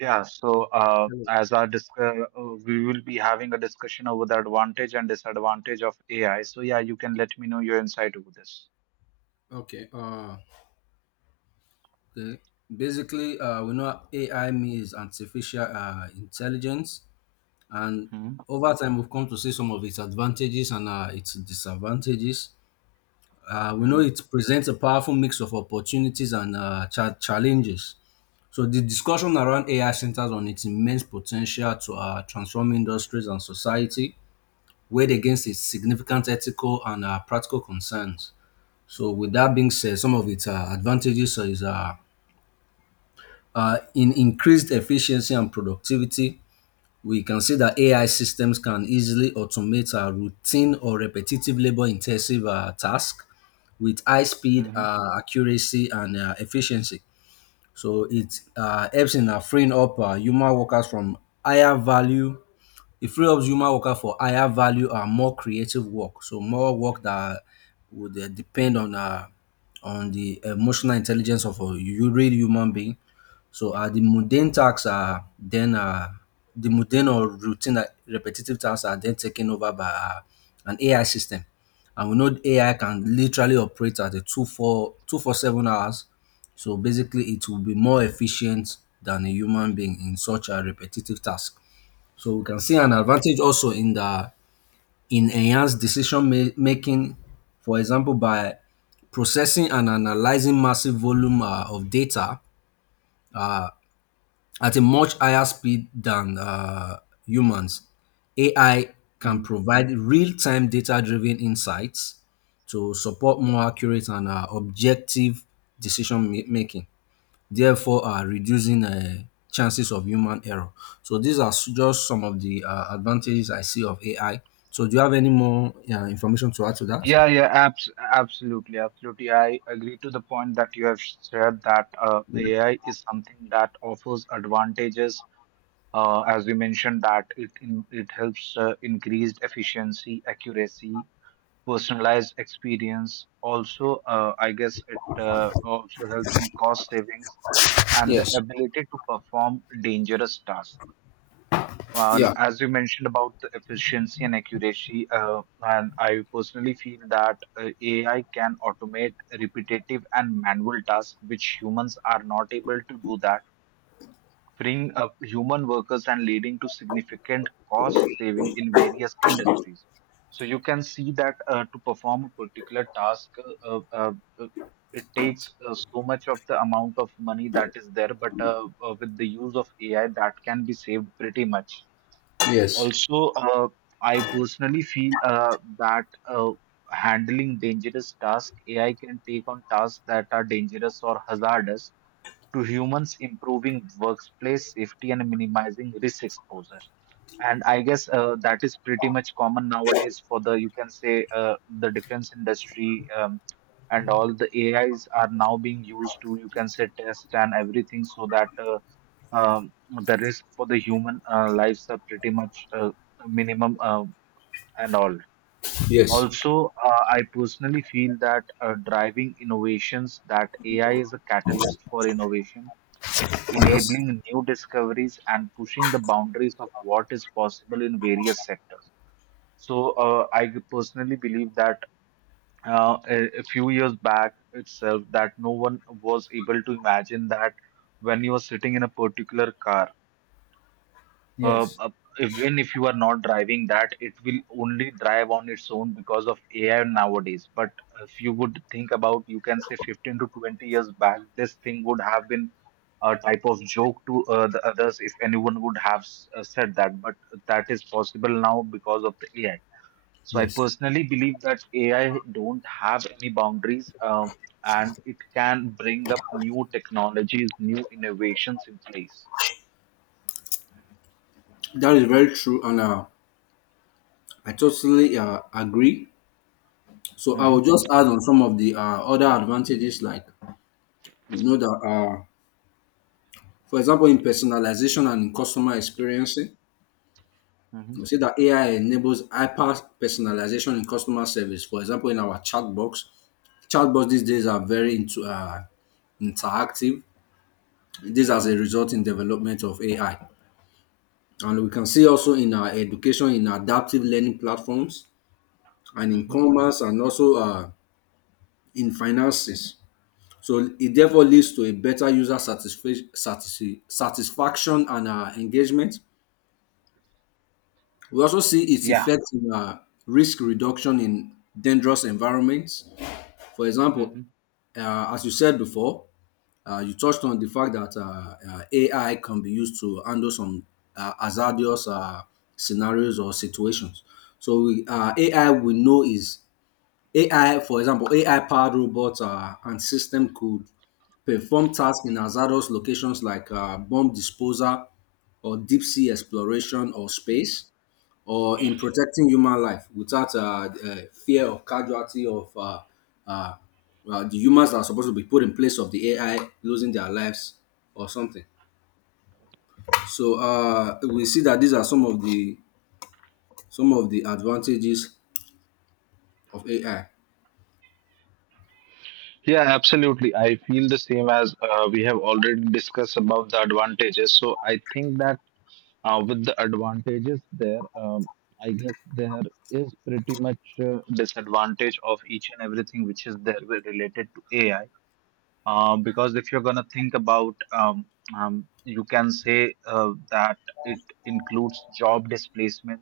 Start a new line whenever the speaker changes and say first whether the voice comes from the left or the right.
right: Yeah, so we will be having a discussion over the advantage and disadvantage of AI. So yeah, you can let me know your insight over this.
left: Okay. Okay. Basically, we know AI means artificial intelligence, and
right: Hmm,
left: over time we've come to see some of its advantages and its disadvantages. We know
right: hmm,
left: it presents a powerful mix of opportunities and challenges. So the discussion around AI centers on its immense potential to transform industries and society, weighed against its significant ethical and practical concerns. So with that being said, some of its advantages is in increased efficiency and productivity. We can see that AI systems can easily automate routine or repetitive labor intensive tasks with high speed,
right: hmm,
left: accuracy, and efficiency. So it helps in freeing up human workers from higher value. It frees up human worker for higher value and more creative work. So more work that would depend on on the emotional intelligence of a real human being. So the mundane or routine repetitive tasks are then taken over by an AI system. And we know AI can literally operate at a 24/7 hours. So basically, it will be more efficient than a human being in such a repetitive task. So we can see an advantage also in enhanced decision making, for example, by processing and analyzing massive volume of data at a much higher speed than humans. AI can
right: hmm.
left: provide real time data driven insights to support more accurate and objective decision making, therefore reducing chances of human error. So these are just some of the advantages I see of AI. So do you have any more information to add to that?
right: Yeah, absolutely. I agree to the point that you have shared that
left: Yeah.
right: AI is something that offers advantages. As we mentioned, that it helps increased efficiency, accuracy, personalized experience. Also, I guess it also helps in cost savings and the
left: Yes.
right: ability to perform dangerous tasks. Well,
left: Yeah.
right: as you mentioned about the efficiency and accuracy, and I personally feel that AI can automate repetitive and manual tasks, which humans are not able to do that, freeing up human workers and leading to significant cost saving in various industries. So you can see that to perform a particular task, uh, uh, uh, it takes so much of the amount of money that is there, but with the use of AI, that can be saved pretty much.
left: Yes.
right: Also, I personally feel that handling dangerous tasks, AI can take on tasks that are dangerous or hazardous to humans, improving workplace safety and minimizing risk exposure. And I guess that is pretty much common nowadays for the, you can say, the defense industry, and all the AIs are now being used to, you can say, test and everything so that the risk for the human lives are pretty much minimum and all.
left: Yes.
right: Also, I personally feel that driving innovations, that AI is a catalyst for innovation,
left: Yes.
right: enabling new discoveries and pushing the boundaries of what is possible in various sectors. So, I personally believe that a few years back itself, that no one was able to imagine that when you are sitting in a particular car, uh,
left: Yes.
right: uh, even if you are not driving that, it will only drive on its own because of AI nowadays. But if you would think about, you can say 15 to 20 years back, this thing would have been a type of joke to the others if anyone would have said that. But that is possible now because of the AI. So I
left: Yes.
right: personally believe that AI don't have any boundaries. And it can bring up new technologies, new innovations in place.
left: That is very true, Anna. I totally agree. So I will
right: Mhm,
left: just add on some of the other advantages, like you know that, for example, in personalization and in customer experiencing,
right: mhm,
left: we see that AI enables hyper personalization in customer service. For example, in our chatbots these days are very interactive. This as a result in development of AI, and we can see also in our education, in adaptive learning platforms, and in
right: mhm.
left: commerce, and also in finances. So it therefore leads to a better user satisfaction and engagement. We also see its
right: Yeah.
left: effect in risk reduction in dangerous environments. For example,
right: Mhm.
left: as you said before, you touched on the fact that AI can be used to handle some hazardous scenarios or situations. So AI we know is AI, for example, AI-powered robots and system could perform tasks in hazardous locations like bomb disposal or deep sea exploration or space, or in protecting human life without fear of casualty of uh, the humans that are supposed to be put in place of the AI losing their lives or something. So we see that these are some of the advantages of AI.
right: Yeah, absolutely. I feel the same. As we have already discussed about the advantages, so I think that with the advantages there, I guess there is pretty much disadvantage of each and everything which is there related to AI. Because if you're gonna think about, you can say that it includes job displacement,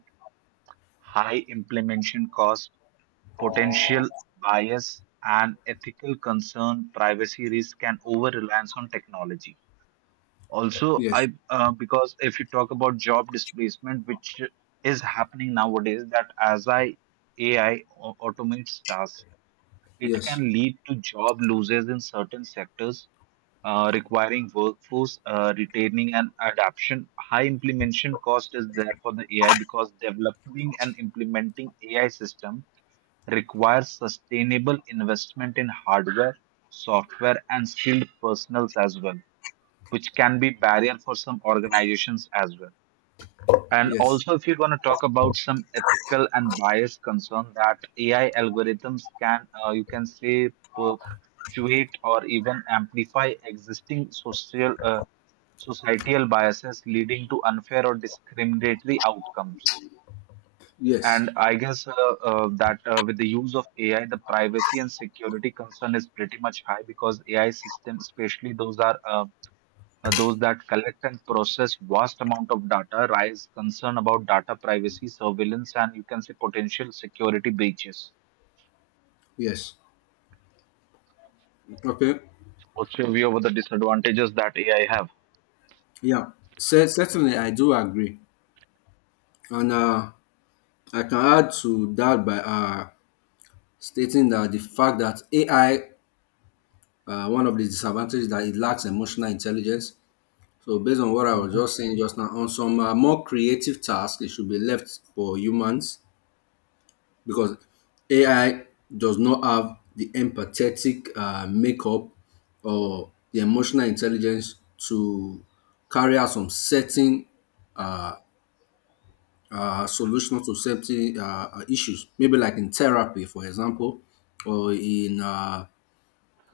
right: high implementation cost, potential bias, and ethical concern, privacy risk, and over reliance on technology. Also, I
left: Yes,
right: because if you talk about job displacement, which is happening nowadays, that as I AI automates tasks, it
left: yes,
right: can lead to job losses in certain sectors, requiring workforce retaining and adaption. High implementation cost is there for the AI because developing and implementing AI system requires sustainable investment in hardware, software, and skilled personnels as well, which can be barrier for some organizations as well. And
left: yes,
right: also, if you're going to talk about some ethical and bias concern, that AI algorithms can, you can say, perpetuate or even amplify existing social, societal biases, leading to unfair or discriminatory outcomes.
left: yes.
right: And I guess that with the use of AI, the privacy and security concern is pretty much high because AI systems, especially those are those that collect and process vast amount of data, raise concern about data privacy, surveillance, and you can say potential security breaches.
left: Yes. Okay.
right: What's your view over the disadvantages that AI have?
left: Yeah. Certainly, I do agree. And I can add to that by stating that the fact that AI, one of the disadvantages that it lacks emotional intelligence. So based on what I
right: Mhm,
left: was just saying just now, on some more creative tasks, it should be left for humans because AI does not have the empathetic makeup or the emotional intelligence to carry out some certain uh, solution to certain issues, maybe like in therapy, for example, or in um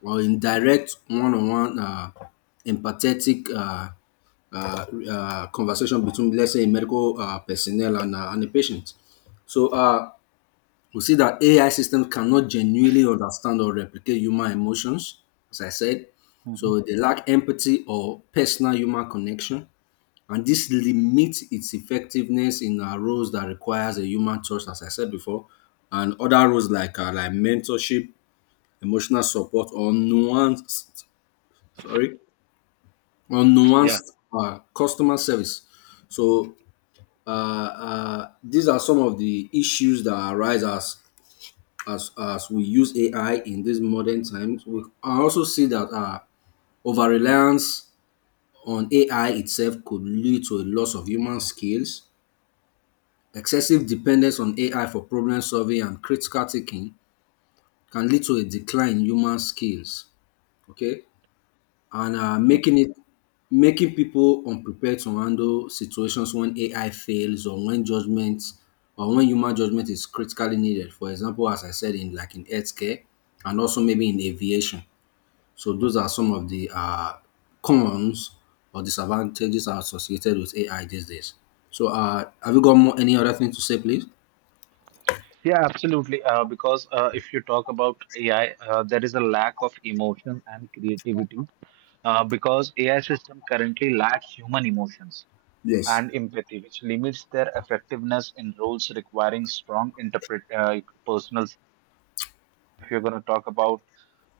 left: or in direct one on one empathetic conversation between, let's say, a medical personnel and a patient. So we see that AI systems cannot genuinely understand or replicate human emotions, as I said.
right: mhm.
left: So they lack empathy or personal human connection. And this limits its effectiveness in roles that requires a human touch, as I said before, and other roles like like mentorship, emotional support, or sorry, or
right: Yeah,
left: nuanced customer service. So these are some of the issues that arise as we use AI in these modern times. We I also see that over reliance on AI itself could lead to a loss of human skills. Excessive dependence on AI for problem solving and critical thinking can lead to a decline in human skills. Okay, and
right: yeah,
left: making it making people unprepared to handle situations when AI fails or when human judgment is critically needed. For example, as I said, in like in healthcare and also maybe in aviation. So those are some of the cons or disadvantages are associated with AI these days. So have you got more, any other thing to say, please?
right: yeah, absolutely. Because if you talk about AI, there is a lack of emotion and creativity because AI system currently lacks human emotions
left: Yes.
right: and empathy, which limits their effectiveness in roles requiring strong interpret personal. If you're going to talk about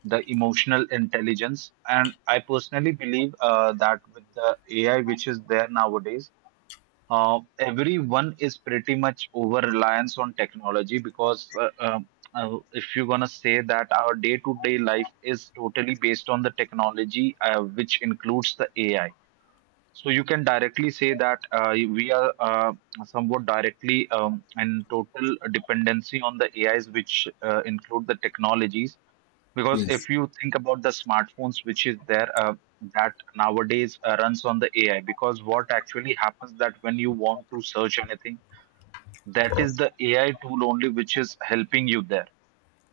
right: the emotional intelligence, and I personally believe that with the AI which is there nowadays. Everyone is pretty much over reliance on technology because if you're gonna say that our day-to-day life is totally based on the technology, which includes the AI, so you can directly say that we are somewhat directly, in total dependency on the AIs, which include the technologies. Because if
left: Yes.
right: you think about the smartphones, which is there, that nowadays runs on the AI. Because what actually happens, that when you want to search anything, that is the AI tool only which is helping you there,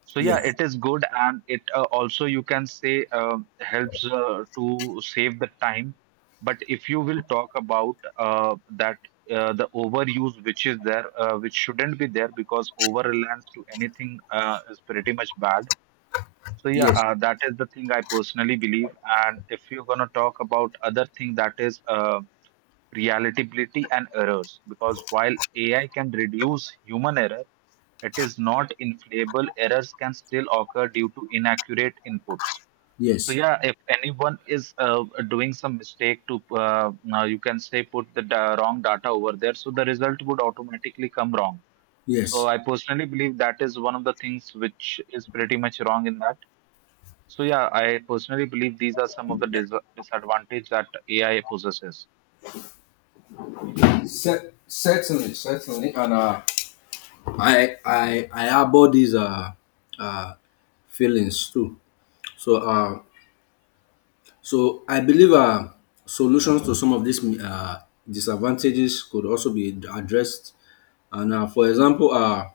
right: so yeah,
left: Yes.
right: it is good, and it also, you can say, um, helps to save the time. But if you will talk about that the overuse which is there, which shouldn't be there, because over reliance to anything is pretty much bad. So yeah,
left: Yes.
right: that is the thing I personally believe. And if you're gonna talk about other thing, that is reliability and errors, because while AI can reduce human error, it is not infallible. Errors can still occur due to inaccurate inputs. So
left: Yes.
right: yeah, if anyone is doing some mistake to, now you can say, put the wrong data over there, so the result would automatically come wrong. So
left: Yes.
right: I personally believe that is one of the things which is pretty much wrong in that. So yeah, I personally believe these are some of the disadvantage that AI possesses.
left: Certainly, certainly, and I harbor these uh, feelings too. So uh, so I believe solutions to some of these disadvantages could also be addressed. And for example,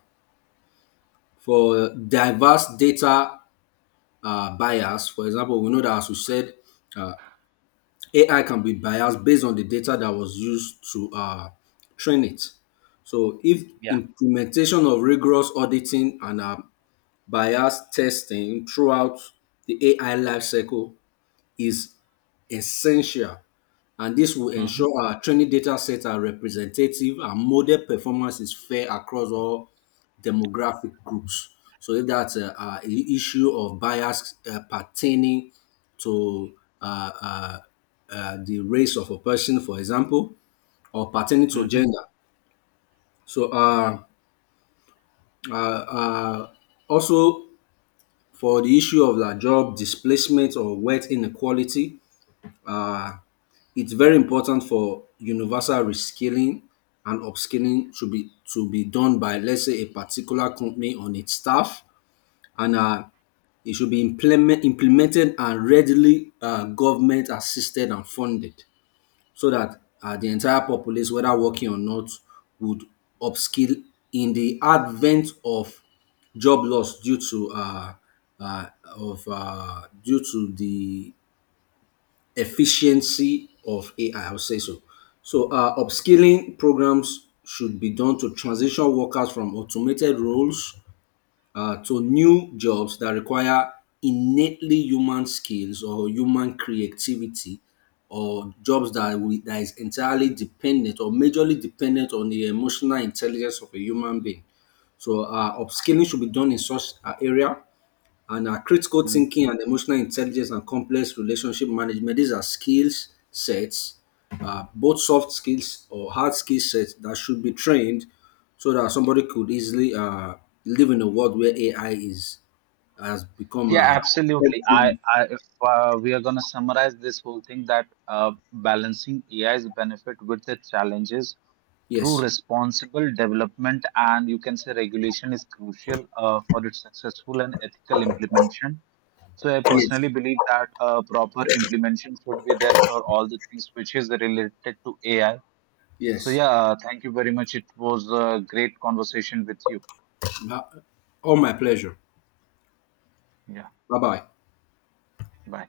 left: for diverse data bias, for example, we know that, as we said, uh, AI can be biased based on the data that was used to train it. So if
right: Yeah.
left: implementation of rigorous auditing and bias testing throughout the AI lifecycle is essential, and this will
right: Mm-hmm.
left: ensure our training data sets are representative and model performance is fair across all demographic groups. So if that's a, issue of bias pertaining to uh, uh, the race of a person, for example, or pertaining to
right: Mm-hmm.
left: gender. So uh, uh, also for the issue of like job displacement or wealth inequality, uh, it's very important for universal reskilling and upskilling to be done by, let's say, a particular company on its staff, and it should be implemented and readily government assisted and funded so that the entire populace, whether working or not, would upskill in the advent of job loss uh, due to the efficiency of AI. I'll say so. So upskilling programs should be done to transition workers from automated roles to new jobs that require innately human skills or human creativity, or jobs that is entirely dependent or majorly dependent on the emotional intelligence of a human being. So upskilling should be done in such area, and our critical thinking and emotional intelligence and complex relationship management. These are skills sets, both soft skills or hard skill sets that should be trained so that somebody could easily live in a world where AI is has become
right: Yeah,
left: a.
right: absolutely. I If we are going to summarize this whole thing, that balancing AI's benefit with the challenges through
left: Yes,
right: responsible development and, you can say, regulation is crucial for its successful and ethical implementation. So I personally
left: yes,
right: believe that proper implementation should be there for all the things which is related to AI. So
left: yes.
right: yeah, thank you very much. It was a great conversation with you.
left: Ma- All my pleasure.
right: Yeah,
left: Bye bye.
right: bye.